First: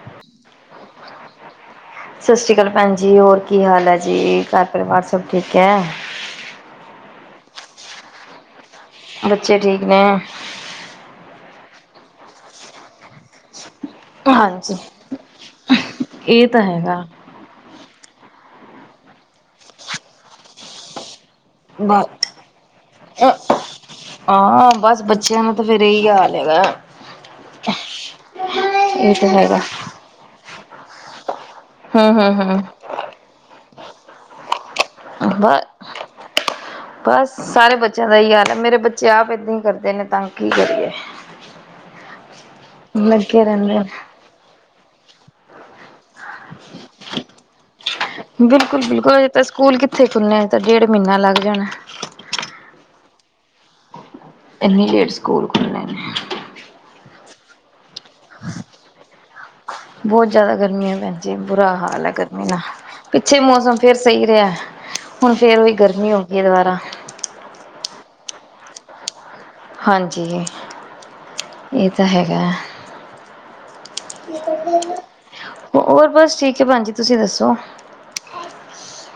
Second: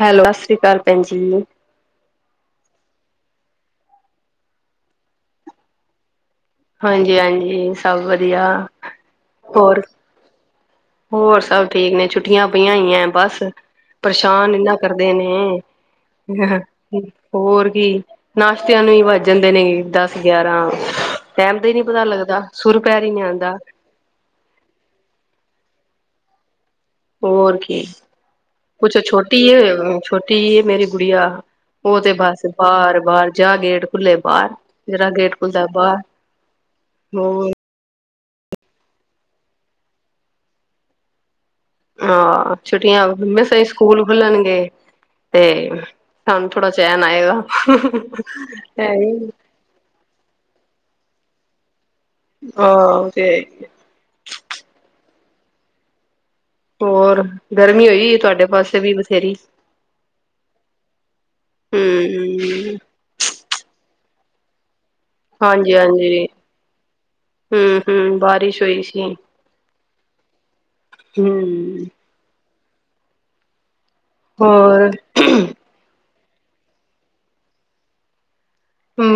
Hello ਸਤ ਸ੍ਰੀ ਅਕਾਲ ਪੈਂਜੀ। ਸਤਿ ਸ਼੍ਰੀ ਅਕਾਲ ਭੈਣ ਜੀ ਹੋਰ ਕੀ ਹਾਲ ਏ ਜੀ, ਘਰ ਪਰਿਵਾਰ ਸਭ ਠੀਕ ਐ। ਹਾਂਜੀ, ਹਾਂਜੀ ਸਭ ਵਧੀਆ। ਬੱਚੇ ਹੋਰ ਠੀਕ ਨੇ। ਹੋਰ ਸਭ ਠੀਕ ਨੇ ਛੁੱਟੀਆਂ ਪਈਆਂ ਹੋਈਆਂ ਐ ਬਸ। ਪਰੇਸ਼ਾਨ ਹਾਂਜੀ ਇਹਨਾਂ ਕਰਦੇ ਨੇ ਇਹ ਤਾਂ ਹੈਗਾ ਹੋਰ ਕੀ। ਨਾਸ਼ਤਿਆਂ ਨੂੰ ਈ ਵੱਜ ਜਾਂਦੇ ਨੇ ਦਸ ਗਿਆਰਾਂ। ਟੈਮ ਦਾ ਹੀ ਨੀ ਬ ਪਤਾ ਲੱਗਦਾ ਸੁਰ ਪੈਰ ਹੀ ਨੀ ਅ ਆਉਂਦਾ ਹਾਂ ਬਸ ਬੱਚਿਆਂ ਨਾ ਤੇ ਫੇ ਰਹੀ ਹਾਲ ਹੇਗਾ। ਹੋਰ ਕੀ ਕੁਛ ਇਹ ਤਾਂ ਛੋਟੀ ਹੈਗਾ ਹੈ ਛੋਟੀ ਮੇਰੀ ਗੁੜੀਆ। ਉਹ ਤੇ ਹਮ ਹਮ ਬਸ ਹਮ ਬਾਰ-ਬਾਰ ਜਾ ਗੇਟ ਖੁੱਲੇ ਬਾਰ। ਬ ਬਸ ਹੋਰ ਸਾਰੇ ਬੱ ਬੱਚਿਆਂ ਦਾ ਹੀ ਹਾਲ ਹੈ ਮੇਰੇ ਬੱਚੇ ਆਪ ਏਦਾਂ ਹੀ ਕਰਦੇ ਨੇ ਤਾਂ ਕੀ ਕਰੀਏ। ਹਹ ਛੁੱਟੀਆਂ ਲੱਗੇ ਮਸਾ ਹੀ ਰਹਿੰਦੇ ਨੇ ਸਕੂਲ ਖੁੱਲਣਗੇ। ਤੇ ਧਨ ਥੋੜਾ ਚੈਨ ਆਏਗਾ। ਬਿਲਕੁਲ ਬਿਲਕੁਲ ਅਜੇ ਤਾਂ ਸਕੂਲ ਕਿੱਥੇ ਖੁੱਲਣੇ ਤਾਂ ਡੇਢ ਮਹੀਨਾ ਲੱਗ ਜਾਣਾ। ਹਾਂ ਉਹ ਤੇ ਹੈ ਹੀ ਹ। ਇੰਨੀ ਲੇਟ ਸਕੂਲ ਖੁੱਲਨੇ ਨੇ। ਹੋਰ। ਗਰਮੀ ਹੋਈ ਤੁਹਾਡੇ ਪਾਸੇ ਵੀ ਬਥੇਰੀ ਬਹੁਤ ਜ਼ਿਆਦਾ ਗਰਮੀ ਹੈ ਭੈਣ ਜੀ ਬੁਰਾ ਹਾਲ ਹੈ ਗਰਮੀ ਨਾਲ ਹੂੰ ਪਿੱਛੇ ਮੌਸਮ ਫਿਰ ਸਹੀ ਰਿਹਾ। ਹੁਣ ਫੇਰ ਉਹੀ ਗਰਮੀ ਹੋ ਹਾਂਜੀ-ਹਾਂਜੀ, ਗਈ ਦੁਬਾਰਾ ਹੂੰ-ਹੁੰ ਬਾ ਬਾਰਿਸ਼ ਹੋਈ ਸੀ। ਹਾਂਜੀ, ਹੂੰ ਇਹ ਤਾਂ ਹੈਗਾ। ਹੋਰ ਹੋਰ ਬਸ ਠੀਕ ਹੈ ਭੈਣ ਜੀ ਤੁਸੀਂ ਦੱਸੋ?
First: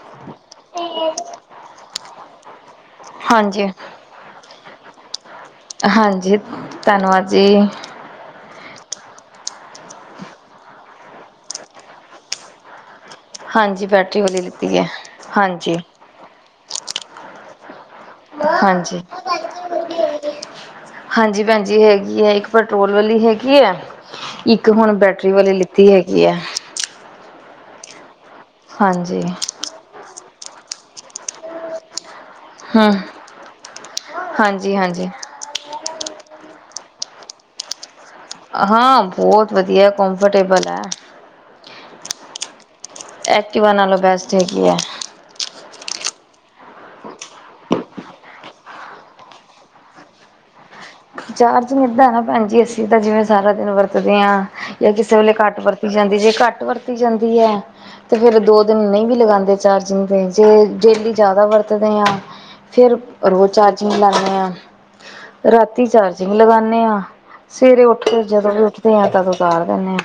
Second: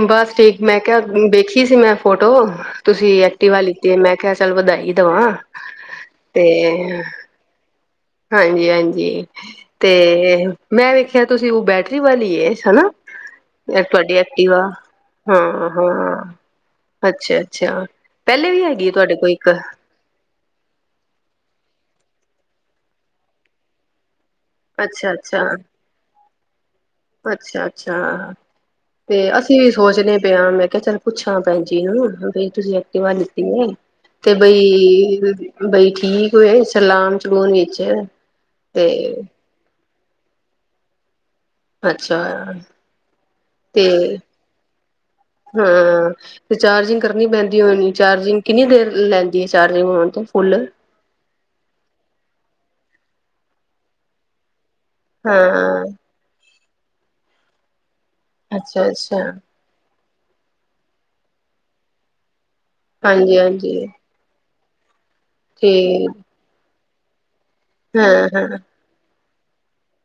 ਬਸ ਠੀਕ, ਮੈਂ ਕਿਹਾ ਵੇਖੀ ਸੀ ਮੈਂ ਫੋਟੋ ਤੁਸੀਂ ਐਕਟਿਵਾ ਹਾਂਜੀ ਲਿਤੀ ਮੈਂ ਕਿਹਾ ਚੱਲ ਵਧਾਈ ਦਵਾਂ। ਹਾਂਜੀ, ਧੰਨਵਾਦ ਜੀ। ਹਾਂਜੀ-ਹਾਂਜੀ ਤੇ ਮੈਂ ਵੇਖਿਆ ਤੁਸੀਂ ਉਹ ਬੈਟਰੀ ਵਾਲੀ ਏ ਹਨਾ। ਹਾਂਜੀ ਤੁਹਾਡੀ ਬੈਟਰੀ ਵਾਲੀ ਐਕਟੀਵਾ, ਲਿੱਤੀ ਹੈ ਹਾਂਜੀ ਹਾਂ-ਹਾਂ ਅੱਛਾ ਅੱਛਾ ਪਹਿਲੇ ਵੀ ਹੈਗੀ ਹਾਂਜੀ, ਤੁਹਾਡੇ ਕੋਲ ਇੱਕ ਹਾਂਜੀ ਭੈਣ ਜੀ ਹੈ ਯੇ ਇੱਕ ਪੈਟਰੋਲ ਵਾਲੀ ਹੈਗੀ ਹੈ। ਇੱਕ ਹੁਣ ਬੈਟਰੀ ਵਾਲੇ ਲਿੱਤੀ ਹੈਗੀ ਹੈ। ਅੱਛਾ-ਅੱਛਾ ਹਾ। ਤੇ ਹਾਂਜੀ ਅਸੀਂ ਵੀ ਸੋਚਣੇ ਪਏ ਆਂ ਮੈਂ ਕਿਹਾ ਚੱਲ ਪੁੱਛਾਂ ਭੈਜੀ ਨੂੰ। ਬਈ ਤੁਸੀਂ ਹਮ ਐਕਟਿਵਾ ਲਿਤੀ ਹੈ ਤੇ ਹਾਂਜੀ ਹਾਂਜੀ ਬਈ-ਬਈ ਠੀਕ ਐ। ਚਲਾਣ-ਚਲੁੰਚ ਵਿੱਚ ਹਾਂ ਤੇ ਬਹੁਤ ਵਧੀਆ। ਕੰਫਰਟੇਬਲ ਆ। ਅੱਛਾ। ਐਕਟੀਵਾ ਤੇ ਨਾਲੋ ਬੈਸਟ ਹੈਗੀ ਹੈ। ਹਾਂ ਤੇ ਚਾਰਜਿੰਗ ਕਰਨੀ ਪੈਂਦੀ ਹੋਏਗੀ, ਚਾਰਜਿੰਗ ਕਿੰਨੀ ਦੇਰ ਲੈਂਦੀ ਹੈ ਚਾਰਜਿੰਗ ਚਾਰਜਿੰਗ ਏਦਾ ਹੈ ਨਾ ਭੈਣ ਜੀ ਅੱਸੀ ਤਾਂ ਜਿਵੇਂ ਸਾਰਾ ਦਿਨ ਵਰਤਦੇ ਹਾਂ। ਜਾਂ ਕਿਸੇ ਵੇਲੇ ਘੱਟ ਹਾਂ ਵਰਤੀ ਜਾਂਦੀ ਜੇ ਘੱਟ ਵਰਤ ਕੀਤੀ ਜਾਂਦੀ ਹੈ। ਤੇ ਫੇਰ ਦੋ ਦਿਨ ਅੱਛਾ ਨਹੀਂ ਵੀ ਅੱਛਾ ਲਗਾਉਂਦੇ ਚਾਰਜ ਇਨ ਦਿਨ ਜੇ ਡੇਲੀ ਜ਼ਿਆਦਾ ਵਰਤਦੇ ਹਾਂ ਫਿਰ ਹਾਂਜੀ ਰੋਜ਼ ਹਾਂਜੀ ਚਾਰਜਿੰਗ ਲਾਉਣੇ ਹਾਂ। [unintelligible] ਤੇ ਤੀ ਚਾਰਜਿੰਗ ਲਗਾਉਣੇ ਹਾਂ। ਸਵੇਰੇ ਉੱਠ ਕੇ ਹਾਂ ਹਾਂ ਜਦੋਂ ਵੀ ਉੱਠਦੇ ਆ ਤਦ ਤਾਰ ਦਿਨੇ ਆ।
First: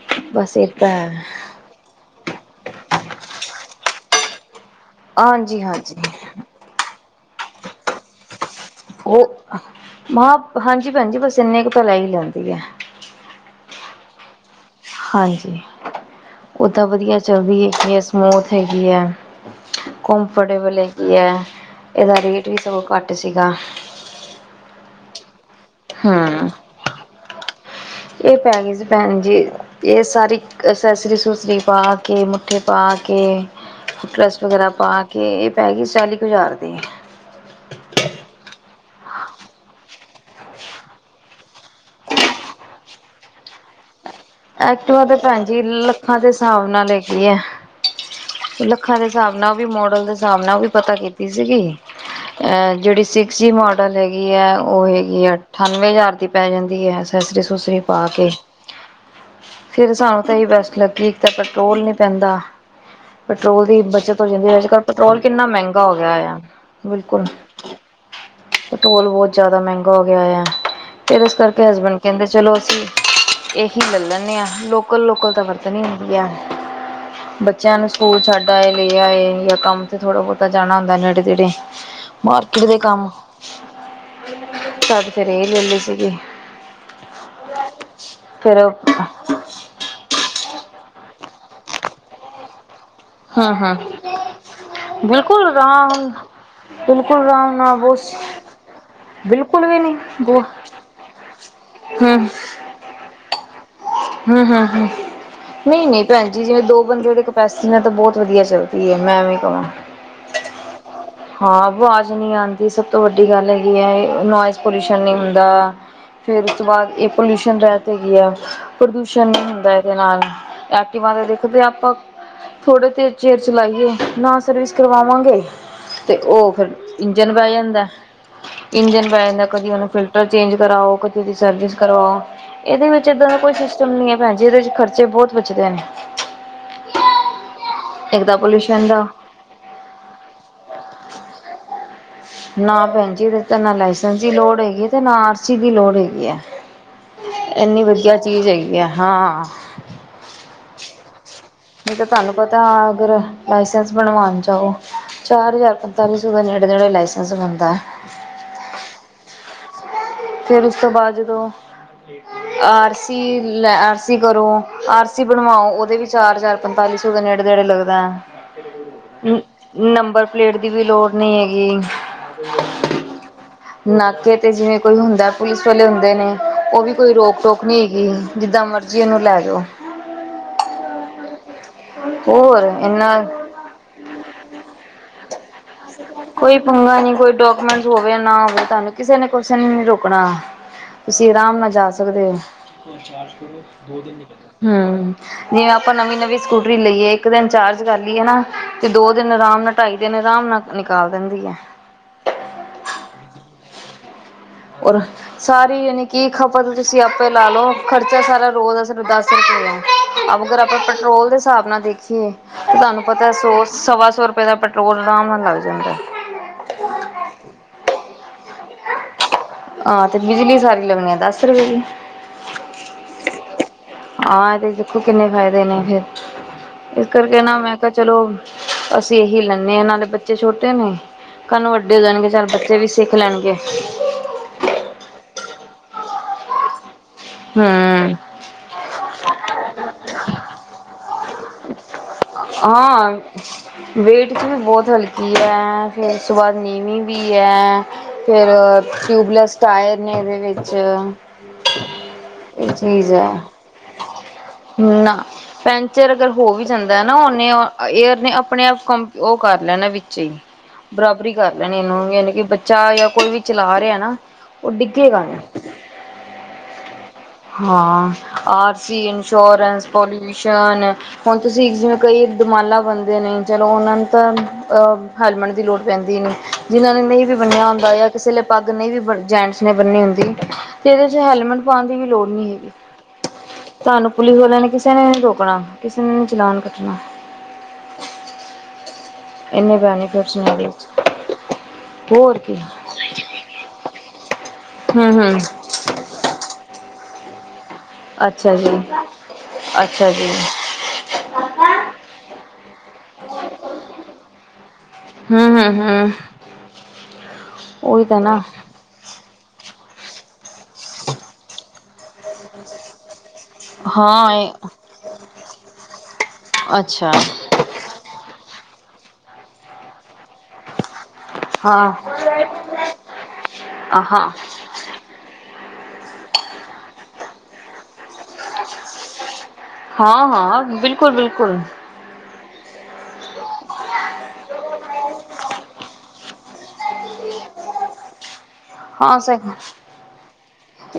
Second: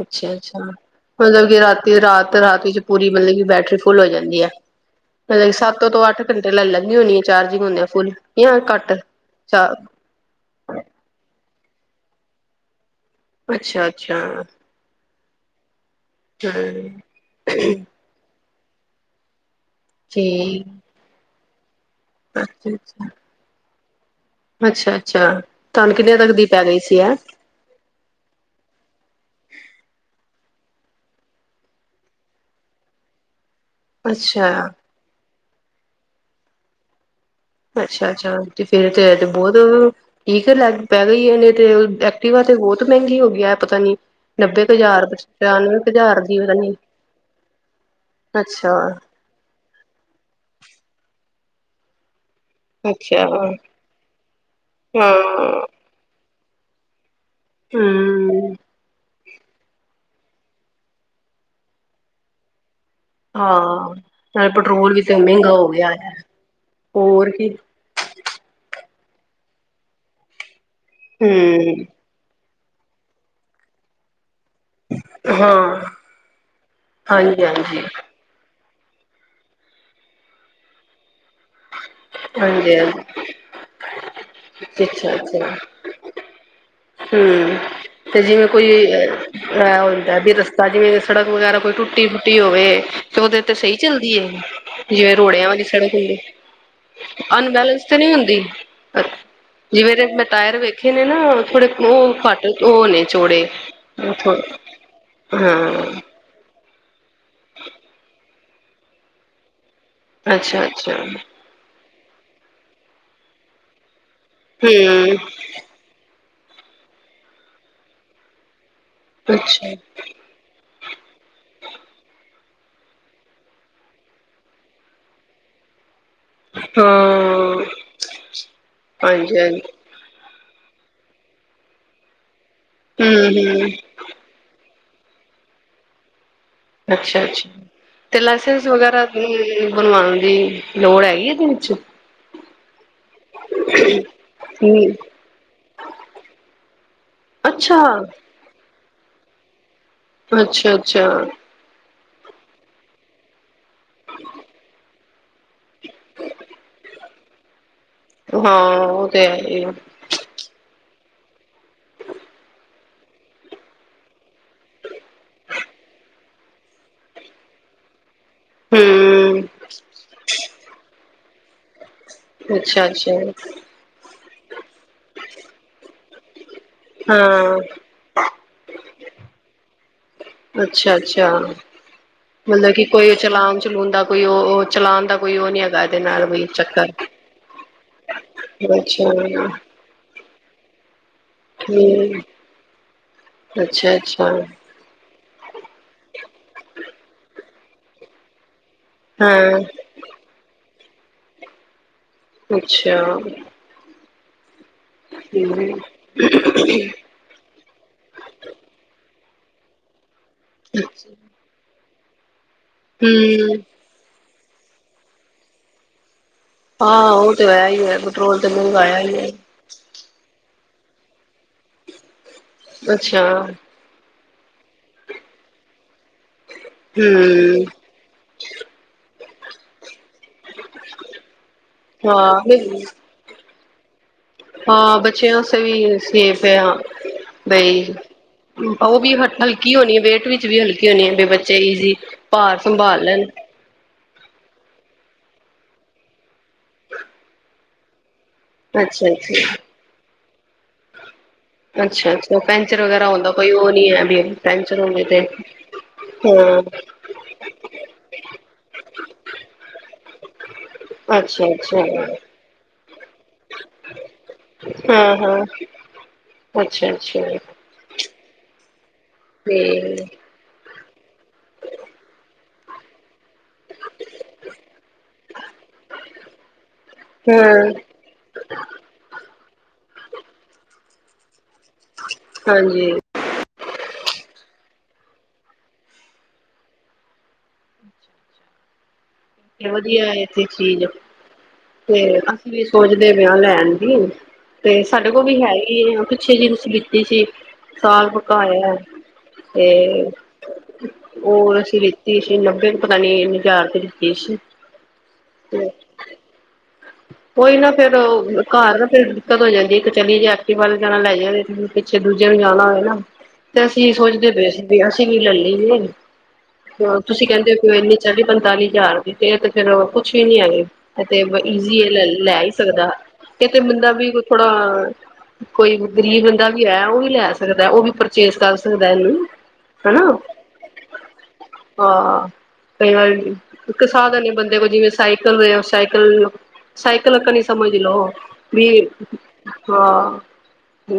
ਅੱਛਾ-ਅੱਛਾ ਮਤਲਬ ਕਿ ਰਾਤੀ ਰਾਤ ਰਾਤ ਵਿੱਚ ਪੂਰੀ ਮਤਲਬ ਕਿ ਬੈਟਰੀ ਫੁੱਲ ਹੋ ਜਾਂਦੀ ਹੈ। ਮ ਹਾਂਜੀ ਸੱਤ ਹਾਂਜੀ ਤੋਂ ਅੱਠ ਘੰਟੇ ਲੈ ਲੈਂਦੀ ਹੋਣੀ ਆ ਚਾਰਜਿੰਗ ਹੁੰਦੀ ਆ ਫੁੱਲ ਜਾਂ ਘੱਟ ਉਹ ਚਾਰ ਮਾਂ ਸਹੀ ਹੈ। ਅੱਛਾ ਅੱਛਾ, ਹਾਂਜੀ, ਓਦਾਂ ਵਧੀਆ ਚੱਲਦੀ ਹੈ, ਇਤਨੀ ਸਮੁਥ ਹੈਗੀ ਐ। ਕਮਫੋਰਟੇਬਲ ਠੀਕ ਹੈਗੀ ਹੈ। ਇਹਦਾ ਰੇਟ ਵੀ ਸਗੋਂ ਅੱਛਾ-ਅੱਛਾ ਘੱਟ ਸੀਗਾ। ਅੱਛਾ-ਅੱਛਾ ਤੁਹਾਨੂੰ ਕਿੰਨਿਆਂ ਤੱਕ ਦੀ ਹਮ ਪੈ ਗਈ ਸੀ ਐ? ਇਹ ਪੈ ਗਈ ਸੀ ਭੈਣ ਜੀ ਇਹ ਸਾਰੀ ਅਸੈਸਰੀ ਅਸੂਸਰੀ ਪਾ ਕੇ ਮੁੱਠੇ ਪਾ ਕੇ ਟਰੱਸਟ ਅੱਛਾ ਵਗੈਰਾ ਪਾ ਕੇ ਪੈ ਗਈ ਚਾਲੀ ਕੁ ਹਜ਼ਾਰ ਦੀ। ਅੱਛਾ-ਅੱਛਾ ਤੇ ਫੇਰ ਤੇ ਬਹੁਤ ਠੀਕ ਲੈਗ ਪੈ ਗਈ ਨਈ ਤੇ ਐਕਟੀਵਾ ਤੇ ਬਹੁਤ ਮਹਿੰਗੀ ਹੋ ਗਈ ਐ ਪਤਾ ਨੀ, ਨੱਬੇ ਕੁ ਐਕਟੀਵਾ ਹਜ਼ਾਰ ਤੇ ਭੈਣ ਜੀ ਪਚਾਨਵੇਂ ਕੁ ਲੱਖਾਂ ਹਜ਼ਾਰ ਦੇ ਦੀ ਪਤਾ ਹਿਸਾਬ ਨੀ ਨਾਲ ਹੈਗੀ ਹੈ, ਲੱਖਾਂ ਦੇ ਹਿਸਾਬ ਨਾਲ ਉਹ ਵੀ ਮੋਡਲ ਦੇ ਹਿਸਾਬ ਨਾਲ ਉਹ ਵੀ ਪਤਾ ਕੀਤੀ ਸੀ ਸੀ ਗੀ। ਜਿਹੜੀ ਸਿਕਸ ਜੀ ਅੱਛਾ-ਅੱਛਾ ਮੋਡਲ ਹੈਗੀ ਹੈ, ਉਹ ਹਾਂ। ਹੈਗੀ ਆ ਅਠਾਨਵੇਂ ਹਜ਼ਾਰ ਦੀ ਪੈ ਜਾਂਦੀ ਹੈ। ਬੇ ਸੂਸੀ ਪਾ ਕੇ, ਹੂੰ, ਫੇਰ ਸਾਨੂੰ ਤਾਂ ਬੈਸਟ ਲੱਗੀ ਇੱਕ ਤਾਂ ਪੈਟਰੋਲ ਨੀ ਪੈਂਦਾ। ਪੈਟਰੋਲ ਦੀ ਹਾਂ ਬੱਚਤ ਹੋ ਨਾਲੇ ਜਾਂਦੀ ਅੱਜਕੱਲ ਵੀ ਤੇ ਪੈਟਰੋਲ ਕਿੰਨਾ ਮਹਿੰਗਾ ਹੋ ਗਿਆ ਹੈ। ਆ ਬਿਲਕੁਲ, ਹੋਰ ਕੀ ਪੇਟੋਰਲ ਬਹੁਤ ਜਿਆਦਾ ਮਹਿੰਗਾ ਹੋ ਗਿਆ ਆ। ਫਿਰ ਇਸ ਕਰਕੇ ਹੂੰ, ਹਸਬੈਂਡ ਕਹਿੰਦੇ ਚਲੋ, ਇਹੀ ਲੈ ਲੈਂਨੇ ਆ। ਲੋਕਲ ਲੋਕਲ ਤਾਂ ਹਾਂ। ਵਰਤਣੀ ਹੁੰਦੀ ਹੈ, ਹਾਂਜੀ, ਬੱਚਿਆਂ ਹਾਂਜੀ, ਨੂੰ ਸਕੂਲ ਛੱਡਨਾ ਇਹ ਲੇ ਆਏ ਜਾਂ ਕੰਮ ਤੇ ਥੋੜ੍ਹਾ ਬਹੁਤਾ ਜਾਣਾ ਹੁੰਦਾ ਨੇੜੇ ਤੇੜੇ, ਮਾਰਕੀਟ ਹਾਂਜੀ, ਦੇ ਕੰਮ ਹਾਂਜੀ ਤਦ ਅੱਛਾ, ਫੇਰ ਇਹ ਅੱਛਾ ਲੈਲੀ ਸੀਗੀ। ਹੂੰ ਤੇ ਜਿਵੇਂ। ਕੋਈ ਫਿਰ ਐ ਹੁੰਦਾ ਵੀ। ਰਸਤਾ ਜਿਵੇਂ ਸੜਕ ਵਗੈਰਾ ਕੋਈ ਟੁੱਟੀ ਫੁੱਟੀ ਹੋਵੇ। ਤੇ ਉਹਦੇ ਹਾਂ ਤੇ ਹਾਂ ਸਹੀ ਚੱਲਦੀ ਹੈ ਜਿਵੇਂ ਰੋੜਿਆਂ ਬਿਲਕੁਲ ਵਾਲੀ ਸੜਕ ਰਾਮ ਹੁੰਦੀ ਬਿਲਕੁਲ ਰਾਮ ਨਾ ਅਨਬੈਲੈਂਸ ਤੇ ਬੋਸ ਨਹੀਂ ਹੁੰਦੀ। ਅੱਛਾ ਬਿਲਕੁਲ ਵੀ ਨਹੀਂ ਜਿਵੇਂ ਦੇ ਮੈਂ ਬੋ ਟਾਇਰ ਵੇਖੇ ਨੇ ਨਾ। ਉਹ ਘੱਟ ਉਹ ਨੇ ਚੋੜੇ। ਹੂੰ ਹੂੰ ਹੂੰ ਨਹੀਂ ਨਹੀਂ ਭੈਣ ਜੀ ਜਿਵੇਂ ਦੋ। ਬੰਦੇ ਦੇ। ਪੈਸੀਨਅ ਤਾਂ ਬਹੁਤ ਵਧੀਆ। ਚਲਦੀ ਮੈਂ ਐਵੀਂ ਕਵਾ। ਅੱਛਾ ਅੱਛਾ। ਹਾਂ ਆਵਾਜ਼ ਨਹੀਂ ਆਉਂਦੀ ਸਭ ਤੋਂ ਵੱਡੀ ਗੱਲ ਹੈਗੀ ਹੈ। ਨੋਇਜ਼ ਪੋਲਿਊਸ਼ਨ ਨਹੀਂ ਹੂੰ, ਹੁੰਦਾ। ਫਿਰ ਉਸ ਤੋਂ ਬਾਅਦ ਇਹ ਪੋਲਿਊਸ਼ਨ ਰਹਿ ਤੇ ਗਿਆ। ਪ੍ਰਦੂਸ਼ਣ ਨਹੀਂ ਅੱਛਾ, ਹੁੰਦਾ ਇਹਦੇ ਨਾਲ। ਦੁਬਾਰਾ ਦੇਖਦੇ ਆਪਾਂ ਥੋੜੇ ਦੇਰ ਚਿਰ ਚਲਾਈਏ ਨਾ ਸਰਵਿਸ ਕਰਵਾਵਾਂਗੇ। ਤੇ ਉਹ ਫਿਰ ਇੰਜਣ ਪੈ ਹਾਂ, ਜਾਂਦਾ ਇੰਜਣ ਪੈ ਜਾਂਦਾ ਹਾਂਜੀ-ਹਾਂਜੀ, ਕਦੀ ਉਹਨੂੰ ਫਿਲਟਰ ਚੇਂਜ। ਕਰਾਓ ਕਦੇ ਇੱਧੀ ਦੀ ਸਰਵਿਸ ਕਰਵਾਓ। ਇਹਦੇ ਵਿੱਚ, ਇੱਦਾਂ ਦਾ ਕੋਈ ਹੂੰ-ਹੂੰ, ਸਿਸਟਮ ਨੀ ਹੈ, ਭੈਣ ਜੀ। ਇਹਦੇ ਚ ਘਟ ਖਰਚ ਬੱਚੇ ਬਹੁਤ ਪੁੱਛਦੇ ਨੇ। ਅੱਛਾ-ਅੱਛਾ। ਤੇ, ਇੱਕ ਤਾਂ ਲਾਇਸੈਂਸ ਪੋਲਿਊਸ਼ਨ ਵਗੈਰਾ ਦਾ ਬਣਵਾਨਦੀ ਲੋੜ ਹੈਗੀ ਇਹਦੇ ਵਿੱਚ? ਨਾ ਭੈਣ ਜੀ ਏਦੇ ਚ ਤਾ ਨਾਂ ਲਾਇਸੈਂਸ ਦੀ ਲੋੜ ਹੈਗੀ ਹੂੰ, ਹੈ, ਤੇ ਨਾ ਆਰ ਸੀ ਦੀ ਲੋੜ ਹੈਗੀ ਆ, ਅੱਛਾ, ਇਨੀ ਵਧੀਆ ਚੀਜ਼ ਹੈਗੀ ਆ। ਹਾਂ ਅੱਛਾ-ਅੱਛਾ। ਨਹੀਂ ਤਾ ਤੁਹਾਨੂੰ ਪਤਾ ਅਗਰ। ਲਾਇਸੈਂਸ ਬਣਵਾਉਣ ਜਾਓ, ਚਾਰ ਹਜ਼ਾਰ, ਪੰਤਾਲੀ ਸੌ ਦੇ, ਨੇੜੇ ਨੇੜੇ ਲਾਇਸ ਇਸ ਬੰਦਾ ਹਾਂ, ਉਹ ਤੇ, ਹੈ, ਹੀ ਏ। ਆਰਸੀ ਲੈ, ਆਰਸੀ ਕਰੋ, ਆਰਸੀ ਬਣਵਾਓ, ਉਹਦੇ ਵੀ ਚਾਰ ਹਜ਼ਾਰ, ਪੰਤਾਲੀ ਸੌ ਦੇ, ਨੇੜੇ-ਤੇੜੇ ਲੱਗਦੈ। ਹੂੰ ਨੰਬਰ ਪਲੇਟ ਦੀ ਵੀ ਲੋੜ। ਨਹੀਂ ਹੈਗੀ। ਅੱਛਾ- ਅੱਛਾ। ਨਾਕੇ ਤੇ, ਜੀਵੇਂ ਕੋਈ ਹੁੰਦਾ ਪੁਲਿਸ ਵਾਲੇੁ ਅਤੇ ਨੇ ਉਹ ਵੀ, ਕੋਈ ਰੋਕ- ਹਾਂ। ਟੋਕ ਨਹੀ ਹੈਗੀ, ਜਿੱਦਾਂ ਮਰਜ਼ੀ ਉਹਨੂੰ ਲੈ ਜਾਓ। ਅੱਛਾ-ਅੱਛਾ, ਹੋਰ ਮਤਲਬ ਕਿ, ਇਨਾ ਕੋਈ ਚਲਾਨ- ਚਲੂਨ ਦਾ ਕੋਈ, ਉਹ, ਉਹ ਚਲਾਨ ਦਾ ਹੋਈ--ਰ ਕੋਈ ਪੰਗਾ ਨੀ, ਕੋਈ ਡਾਕੂਮੈਂਟ ਹੋਵੇ ਨਾ, ਹੋਵੇ ਤੁਹਾਨੂੰ ਅੱਛਾ, ਕਿਸੇ ਨੇ, ਕੁ ਨੀ ਰੋਕਣਾ ਤੁਸੀਂ ਆਰਾਮ ਨਾਲ ਜਾ ਹੂੰ, ਸਕਦੇ ਹੋ। ਅੱਛਾ-ਅੱਛਾ, ਹੰ ਜਿਵੇਂ, ਆਪਾਂ ਨਵੀਂ-ਨਵੀਂ ਸਕੂਟਰੀ ਲਈਏ ਇੱਕ ਦਿਨ ਚਾਰਜ ਕਰ ਲਈਏ ਨਾ ਤੇ, ਦੋ, ਦਿਨ ਹਾਂ। ਆਰਾਮ ਨਾਲ ਢਾਈ ਦਿਨ, ਆਰਾਮ ਨਾਲ ਨਿਕਾਲ ਦਿੰਦੀ ਹੈ। ਅੱਛਾ। ਹੋਰ, ਹੂੰ ਸਾਰੀ ਯਾਨੀ ਕਿ ਖਪਤ ਤੁਸੀਂ ਆਪੇ ਲਾ ਲਓ, ਖਰਚਾ ਸਾਰਾ ਰੋਜ ਦਾ ਫਿਰ ਦੱਸ ਸਕ ਅਗਰ, ਆਪਾਂ ਪੈਟਰੋਲ ਦੇ ਹਿਸਾਬ ਨਾਲ ਦੇਖੀ ਹੰ ਤੁਹਾਨੂੰ ਪਤਾ, ਸੋ, ਸਵਾ ਸੌ ਰੁਪ ਦਾ ਪੈਟਰੋਲ ਆਰਾਮ ਨਾਲ ਲੱਗ ਜਾਂਦਾ। ਹਾਂ ਉਹ ਤੇ ਹੈ ਹੀ ਹੈ ਪੈਟਰੋਲ ਤੇ ਮਹਿੰਗਾ ਹੈ ਹੀ ਹੈ। ਹਾਂ ਤੇ [unintelligible] ਦਸ ਰੁਪਏ ਦੀ। ਅੱਛਾ ਹਾਂ ਇਹਦੇ ਦੇਖੋ ਕਿੰਨੇ ਫਾਇਦੇ ਨੇ ਫੇਰ। ਇਸ ਕਰਕੇ ਨਾ ਹੂੰ ਮੈਂ ਕਿਹਾ ਚਲੋ ਇਹੀ ਲੈਂਨ ਹ ਨਾਲੇ ਬੱ ਬਚੇ ਛੋਟੇ ਨੇ ਕੱਲ ਨੂੰ ਵੱਡੇ ਹੋ ਜਾਣਗੇ ਹਾਂ ਚੱਲ ਬੱਚੇ ਨਹੀਂ ਵੀ ਸਿੱਖ ਲੈਣਗੇ। ਹਾਂ ਹਾਂ ਬੱਚਿਆਂ ਆਸੇਵੀ ਸੇਫ ਹੈ ਹਾਂ। ਬਈ ਹੂੰ ਉਹ ਵੀ ਹ ਹਲਕੀ ਹੋਣੀ ਹੈ ਵੇਟ ਵਿੱਚ ਵੀ ਹਲਕੀ ਹੋਣੀ ਹੈ ਬ ਬੱਚੇ ਈਜ਼ ਭਾਰ ਸੰਭਾਲ ਹਾਂ ਲੈਣ। ਵੇਟ ਚ ਵੀ ਬਹੁਤ ਹਲਕੀ ਹੈ ਫਿਰ ਉਸ ਤੋਂ ਬਾਅਦ ਨੀਵੀਂ ਵੀ ਹੈ। ਫੇਰ ਅੱਛਾ ਅੱਛਾ ਟਿਊਬਲੈਸ ਟਾਇਰ ਨੇ ਇਹਦੇ ਵਿੱਚ। ਅੱਛਾ ਅੱਛ ਇਹ ਚੀਜ਼ ਹੈ ਪੈਂਚਰ ਹੋਵੇ ਨਾ ਤੇ ਪੈਂਚਰ ਅਗਰ ਹੋ ਹਾਂ ਵੀ ਜਾਂਦਾ ਨਾ ਉਹਨੇ ਏਅਰ ਨੇ ਆਪਣੇ ਆਪ ਕੰ ਉਹ ਕਰ ਲੈਣਾ ਵਿੱਚ ਹੀ ਬਰਾਬਰੀ ਅੱਛਾ ਕਰ ਲੈਣੀ ਅੱਛਾ ਇਹਨੂੰ ਯਾਨੀ ਕੀ [unintelligible] ਕੋਈ ਵੀ ਚਲਾ ਰਿਹਾ ਨਾ ਉਹ ਹਾਂ ਡਿੱਗੇਗਾ ਨੀ। ਹਾਂ [unintelligible] ਹਾਂ ਆ ਸੀ ਤੇ ਇੰਸ਼ੋਰੈਂਸ ਪੋਲਿਊਸ਼ਨ ਹੁਣ ਤੁਸੀਂ ਜਿਵੇਂ ਕਈ ਦੁਮਾਲਾ ਬੰਦੇ ਨੇ। ਚਲੋ ਉਹਨਾਂ ਨੂੰ ਤਾਂ ਹੈਲਮਟ ਦੀ ਲੋੜ ਪੈਂਦੀ ਨਹੀਂ ਜਿਹਨਾਂ ਨੇ ਨਹੀਂ ਵੀ ਹਾਂ ਬੰਨਿਆ ਹੁੰਦਾ ਜਾਂ ਕਿਸੇ ਪੱਗ ਨਹੀਂ ਵੀ ਜੈਂਟਸ ਨੇ ਬੰਨੀ ਹੁੰਦੀ ਤੇ ਇਹਦੇ ਚ ਹੈਲਮਟ ਦੀ ਵੀ ਲੋੜ ਨਹੀਂ ਹੈਗੀ ਹਾਂਜੀ ਤੁਹਾਨੂੰ ਪੁਲਿਸ ਵਾਲਿਆਂ ਨੇ ਕਿਸੇ ਨੇ ਨੀ ਰੋਕਣਾ ਕਿਸੇ ਨੇ ਨੀ ਚਲਾਨ ਕੱਟਣਾ। ਇੰਨੇ ਵਧੀਆ ਬੈਨੀਫਿਟਸ ਇੱਥੇ ਨੇ ਇਹਦੇ ਚੀਜ਼ ਚ ਤੇ ਹੋਰ ਅਸੀਂ ਕੀ ਵੀ ਸੋਚਦੇ ਪਏ ਹ ਲੈਣ ਦੀ ਤੇ ਸਾਡੇ ਹੂੰ ਕੋਲ ਹੂੰ ਵੀ ਹੈ ਹੀ ਆ ਪਿੱਛੇ ਜਿ ਤੁਸੀਂ ਲਿਤੀ ਸੀ। ਸਾਲ ਪਕਾ ਅੱਛਾ ਹੋਇਆ ਜੀ ਅੱਛਾ ਜੀ ਤੇ ਉਹ ਅਸੀਂ ਲਿੱਤੀ ਸੀ ਨੱਬੇ ਪਤਾ ਨੀ ਹਜ਼ਾਰ ਰੁਪਏ ਦੀ। ਲਿੱਤੀ ਸੀ ਹਮ-ਹਮ, ਹਮ ਕੋਈ ਨਾ ਫੇਰ ਘਰ ਨਾ ਫੇਰ ਦਿੱਕਤ ਹੋ ਜਾਂਦੀ। ਚਲੀ ਜਾ ਵੱਲ ਜਾਣਾ ਲੈ ਜਾਂਦੇ ਪਿੱਛੇ ਦੂਜੇ ਨੂੰ ਜਾਣਾ ਹੋਵੇ ਨਾ ਤੇ ਅਸੀਂ ਸੋਚਦੇ ਹਾਂ ਪਏ ਸੀ ਇਹ ਵੀ ਅਸੀਂ ਵੀ ਲੈ ਲਈਏ ਅੱਛਾ ਤੁਸੀਂ ਕਹਿੰਦੇ ਹੋ ਕਿ ਇੰਨੀ ਚਾਲੀ ਪੰਤਾਲੀ ਯਾਰ ਤੇ ਇਹ ਤੇ ਫੇਰ ਕੁੱਛ ਵੀ ਨੀ ਹੈਗੀ ਜ਼ੀ ਹਾਂ ਲੈ ਲੈ ਹੀ ਸਕਦਾ ਕਿਤੇ ਬੰਦਾ ਵੀ ਕੋ ਹਾਂ ਥੋੜਾ ਕੋਈ ਗਰੀਬ ਬੰਦਾ ਵੀ ਹੈ ਉਹ ਵੀ ਲੈ ਸਕਦਾ ਉਹ ਵੀ ਚੇਸ ਕਰ ਸਕਦਾ ਇਹਨੂੰ ਹਨਾ ਹਾਂ ਹਾਂ ਬਿਲਕੁਲ ਬਿਲਕੁਲ ਆਹ ਕਈ ਵਾਰ ਇੱਕ ਸਾਧਨ ਹੀ ਬੰਦੇ ਕੋਲ ਜਿਵੇਂ ਸਾਈਕਲ ਹੋਇ ਆ ਸਾਈਕਲ ਸਾਇਕ ਲ ਕ ਨਹੀਂ ਸਮਝ ਲੋ ਵੀ ਹਾਂ ਸ ਹਾਂ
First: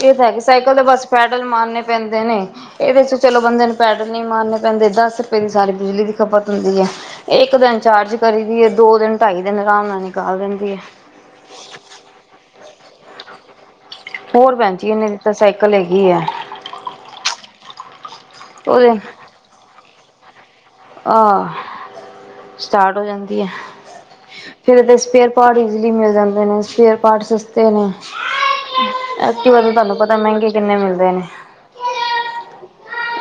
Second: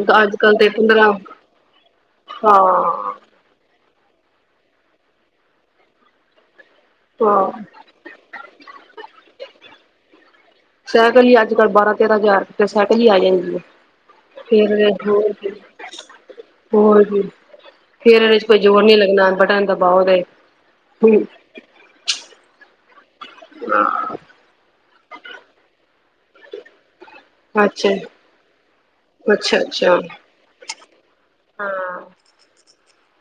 ਇਹ ਤਾਂ ਹੈ ਅੱਜ ਕਿ ਕੱਲ ਸਾਈਕਲ ਤੇ ਬਸ ਪੰਦਰਾਂ ਪੈਡਲ ਮਾਰਨੇ ਪੈਂਦੇ ਨੇ ਇਹਦੇ ਹਾਂ ਚ ਚਲੋ ਬੰਦੇ ਨੇ ਪੈਡਲ ਨਹੀਂ ਮਾਰਨ ਪੈਂਦੇ ਦਸ ਰੁਪਏ ਦੀ ਸਾਰੀ ਬਿਜਲੀ ਦੀ ਖਪਤ ਹੁੰਦੀ ਹੈ ਹਾਂ ਇੱਕ ਦਿਨ ਚਾਰਜ ਕਰੀ ਦੀ ਹੈ ਦੋ ਦਿਨ ਢਾਈ ਦਿਨ ਆਰਾਮ ਨਾਲ ਨਿਕਾਲਦੇ ਨੇ ਸਾਇਕਲ ਹੀ ਅੱਜ ਕੱਲ੍ਹ ਬਾਰਾਂ ਤੇਰਾਂ ਹਜ਼ਾਰ ਫ ਸਟੀ ਆ ਜਾਂਦੀ ਹੈ [unintelligible] ਹੋਰ ਫੇਰ ਬੈਣਜੀ ਇਹਨੇ ਦੀ ਹੋਰ ਤਾਂ ਕੀ ਸਾਈਕਲ ਹੈਗੀ ਏ। ਹੋਰ ਕੀ ਫੇਰ ਔਰੇ ਚ ਕੋਈ ਜੋੋਰ ਨੀ ਲੱਗਨਾ ਬਟਨ ਦਬ ਬਾਓ ਦੇ ਆ ਸਟਾਰਟ ਹੋ ਜਾਂਦਾ ਫਿਰ ਇਦੇ ਪਰ ਪਾਟ ਇਜ਼ੀਲੀ ਮਿਲ ਜਾਂਦੇ ਨੇ ਫੇਰ ਪਾਰਟ ਸਸਤੇ ਨੇ। ਅੱਛਾ ਅੱਛਾ ਐਕਟੀਵਾ ਦੇ ਤੁਹਾਨੂੰ ਅੱਛਾ ਪਤਾ ਮਹਿੰਗੇ ਕਿੰਨੇ ਮਿਲਦੇ ਨੇ।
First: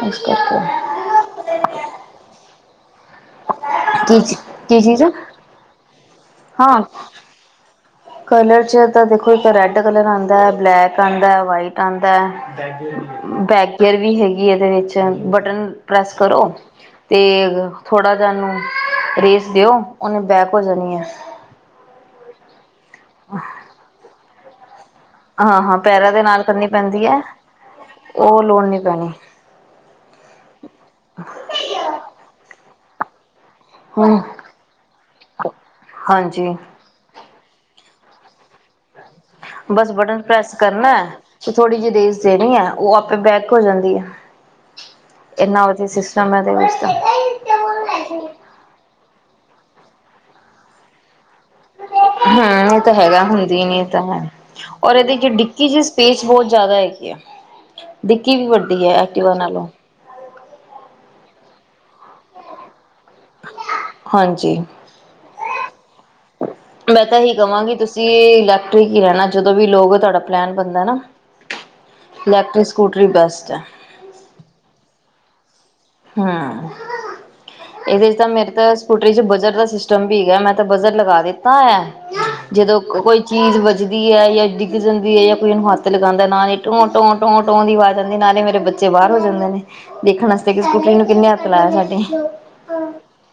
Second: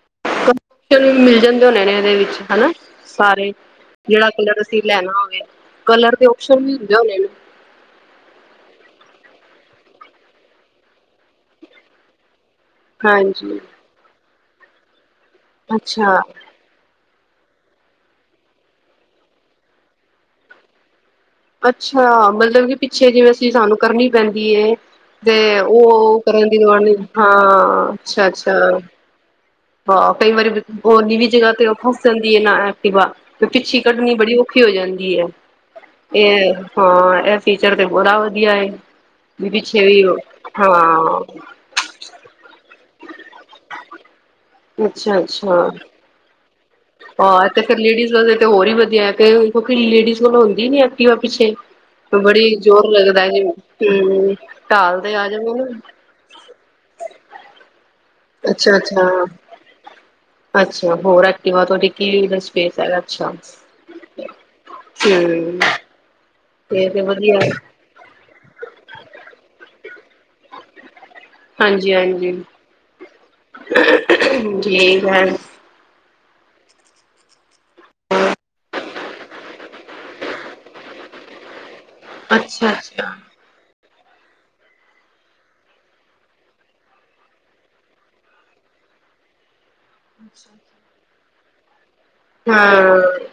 ਇਸ ਕਰਕੇ ਹਾਂ ਮਿਲ ਜਾਂਦੇ ਹੋਣੇ ਨੇ ਇਹਦੇ ਵਿੱਚ। ਹੈਲੋ ਸਾਰੇ। ਕੀ ਜਿਹੜਾ ਚੀ ਕਲਰ ਕੀ ਅਸੀਂ ਚੀਜ਼ ਲੈਣਾ ਹੋਵੇ ਕਲਰ ਦੇ ਔਪਸ਼ਨ ਵੀ ਹਾਂ ਹੁੰਦੇ ਹੁਣੇ ਨ। ਕਲਰ ਚ ਤਾਂ ਦੇਖੋ ਇੱਕ ਰੈਡ ਕਲਰ ਆਂਦਾ, ਬਲੈਕ ਆਂਦਾ, ਵਾਈਟ ਆਂਦਾ। ਹਾਂਜੀ ਬੈਕ ਗੇਅਰ ਵੀ ਹੈਗੀ। ਕੀ ਇਹਦੇ ਵਿੱਚ। ਬਟਨ ਪ੍ਰੈੱਸ ਅੱਛਾ ਕਰੋ ਤੇ ਥੋੜ੍ਹਾ ਜਿਹਾ ਔਨੂੰ ਰੇਸ ਦਿਓ ਔਨੇ ਬੈਕ ਹੋ ਜਾਣੀ ਹੈ। ਅੱਛਾ ਮਤਲਬ ਕਿ ਪਿੱਛੇ ਜਿਵੇਂ ਅਸੀਂ ਸਾਨੂੰ ਕਰਨੀ ਪੈਂਦੀ ਏ। ਤੇ ਹਾਂ ਹਾਂ ਔ ਪੈਰਾਂ ਔ ਦੇ ਨਾਲ ਕਰਨ ਦੀ ਕਰਨੀ ਲੋਡ ਨਹੀ, ਪੈਂਦੀ ਹੈ ਹਾਂ ਉਹ ਅੱਛਾ-ਅੱਛਾ। ਲੋੜ ਨਹੀਂ ਪੈਣੀ ਹਾਂ, ਕਈ ਵਾਰੀ ਹੋਰ ਨੀਵੀਂ ਜਗ੍ਹਾ ਤੇ ਰੱਖੋ [unintelligible] ਏ ਨਾ ਕਿ [unintelligible] ਕੱਢਨੀ ਹਮ ਬੜੀ ਔਖੀ ਹੋ ਜਾਂਦੀ ਏ, ਹਾਂਜੀ ਇਹ ਹਾਂ ਇਹ ਫੀਚਰ ਤੇ ਬੜਾ ਵਧੀਆ ਏ। ਬਸ ਬਟਨ ਪ੍ਰੈਸ ਕਰਨਾ, ਤੇ ਥੋੜ੍ਹੀ ਜਈ ਰੇਸ ਦੇਣੀ ਏ, ਔ ਆਪੇ ਬੈਕ ਹੋ ਜਾਂਦੀ ਹੈ। ਅੱਛਾ-ਅੱਛਾ। ਇੰਨਾ ਵਧੀਆ [unintelligible] ਹਾਂ ਤੇ ਫੇਰ ਲੇਡੀਜ਼ ਤਾਂ ਵਾਲੇ ਤੇ ਹੋਰ ਹੀ ਵਧੀਆ ਹੈ। ਫੇ ਕਿਉਂਕਿ, ਲੇਡੀਜ਼ ਕੋਲੋ ਹੁੰਦੀ ਨੀ ਐਕਟੀਵਾ ਪਿੱਛੇ। ਬੜੀ ਹਾਂ, ਇਹ ਜ਼ੋਰ ਤਾਂ ਹੈਗਾ ਲੱਗਦਾ ਜੇ ਹੁੰਦੀ ਨੀ ਇਹ ਤਾਂ ਹੈ ਹਮ ਔਰ ਢਾਲ ਤੇ ਇਹਦੇ ਚ ਆ ਜਾਵੇ ਨਾ ਡਿੱਕੀ ਚ ਸਪੇਸ ਬਹੁਤ ਜ਼ਿਆਦਾ ਹੈਗੀ ਆ। ਡਿੱਕੀ ਵੀ ਵੱਡੀ ਹੈ ਅੱਛਾ-ਅੱਛਾ, ਐਕਟਿਵਾ ਨਾਲੋਂ ਅੱਛਾ, ਹੋਰ ਐਕਟਿਵਾ ਡਿਕੀ ਦਾ ਸਪੇਸ ਹੈਗਾ। ਅੱਛਾ, ਹਾਂਜੀ ਹੂੰ। ਮੈਂ ਤਾਂ ਇਹੀ ਕਵਾਂਗੀ ਤੁਸੀਂ ਇਲੈਕਟ੍ਰਿਕ ਹੀ ਲੈਣਾ ਜਦੋਂ ਵੀ ਲੋਗੇ- ਤੁਹਾਡਾ ਪਲੈਨ ਬਣਦਾ ਨਾ- ਹਾਂਜੀ-ਹਾਂਜੀ, ਇਲੈਕਟ੍ਰਿਕ ਸਕੂਟਰੀ ਬੈਸਟ ਹੈ ਠੀਕ ਹੈ। ਹਾਂ, ਇਹਦੇ ਚ ਤਾਂ ਮੇਰੇ ਤਾਂ ਸਕੂਟਰੀ ਚ ਬਜਰ ਦਾ ਸਿਸਟਮ ਵੀ ਹੈਗਾ ਮੈਂ ਤਾਂ ਬਜਰ ਲਗਾ ਦਿੱਤਾ ਹੈ। ਅੱਛਾ ਜਦੋਂ ਅੱਛਾ ਕੋਈ ਚੀਜ਼ ਵ ਜਿਦੀ ਹੈ ਜਾਂ ਡਿੱਗ ਜਾਂਦੀ ਹੈ ਜਾਂ ਕੋਈ ਉਹਨੂੰ ਹੱਥ ਲਗਾਉਂਦਾ ਨਾ ਹੀ ਟੋਂ ਟੋ ਟੋਂ ਟੋ ਦੀ ਆਵਾਜ਼ ਆਉਂਦੀ ਨਾਲੇ ਮੇਰੇ ਬੱਚੇ ਬਾਹਰ ਹੋ ਜਾਂਦੇ ਨੇ। [unintelligible] ਇਨੂੰ ਕਿੰਨੇ ਹਥ ਲਾਇਆ ਸਾਡੇ, ਹਾਂ,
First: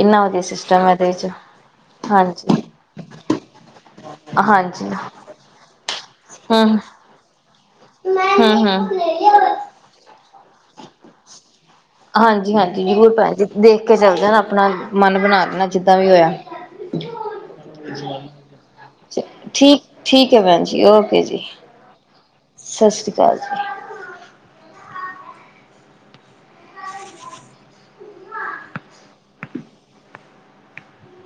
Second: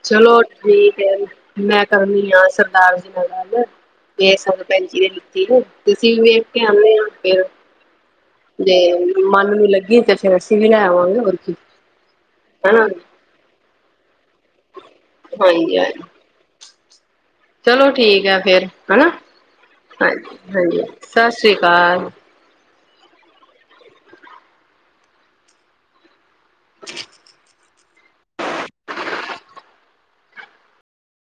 ਇੰਨਾ ਵਧੀਆ ਚਲੋ ਸਿਸਟਮ ਠੀਕ ਇਹਦੇ ਹੈ, ਚ ਮੈਂ ਕਰਨੀ ਆ ਹਾਂਜੀ ਸਰਦਾਰ ਜੀ ਨਾਲ ਗੱਲ ਬੇਸਗ ਭੈ ਹਾਂਜੀ ਤੁਸੀਂ ਵੇਖ ਕੇ ਹਮ ਆਨੇ ਆ ਫਿਰ- ਹਮ ਜੇ ਹਮ ਮਨ ਨੂੰ ਲੱਗੀ ਤੇ ਫੇਰ ਅਸੀਂ ਵੀ ਲੈ ਆਵਾਂਗੇ ਹੋਰ ਕਿ ਹਾਂਜੀ-ਹਾਂਜੀ ਜ਼ਰੂਰ [unintelligible] ਦੇਖ ਕੇ ਚੱਲਦੇ ਨਾ ਆਪਣਾ ਮਨ ਬਣਾਨਾ ਹਾਂਜੀ ਜਿੱਦਾਂ ਹਾਂਜੀ ਵੀ ਹੋਇਆ- ਚਲੋ ਠੀਕ ਹੈ ਫਿਰ ਹੈਨਾ, ਠੀਕ ਠੀਕ ਹੈ ਭੈਣ ਜੀ ਹਾਂਜੀ-ਹਾਂਜੀ ਓਕੇ ਸਤਿ ਜੀ ਸ੍ਰੀ ਅਕਾਲ। ਸਤਿ ਸ਼੍ਰੀ ਅਕਾਲ ਜੀ। [unintelligible]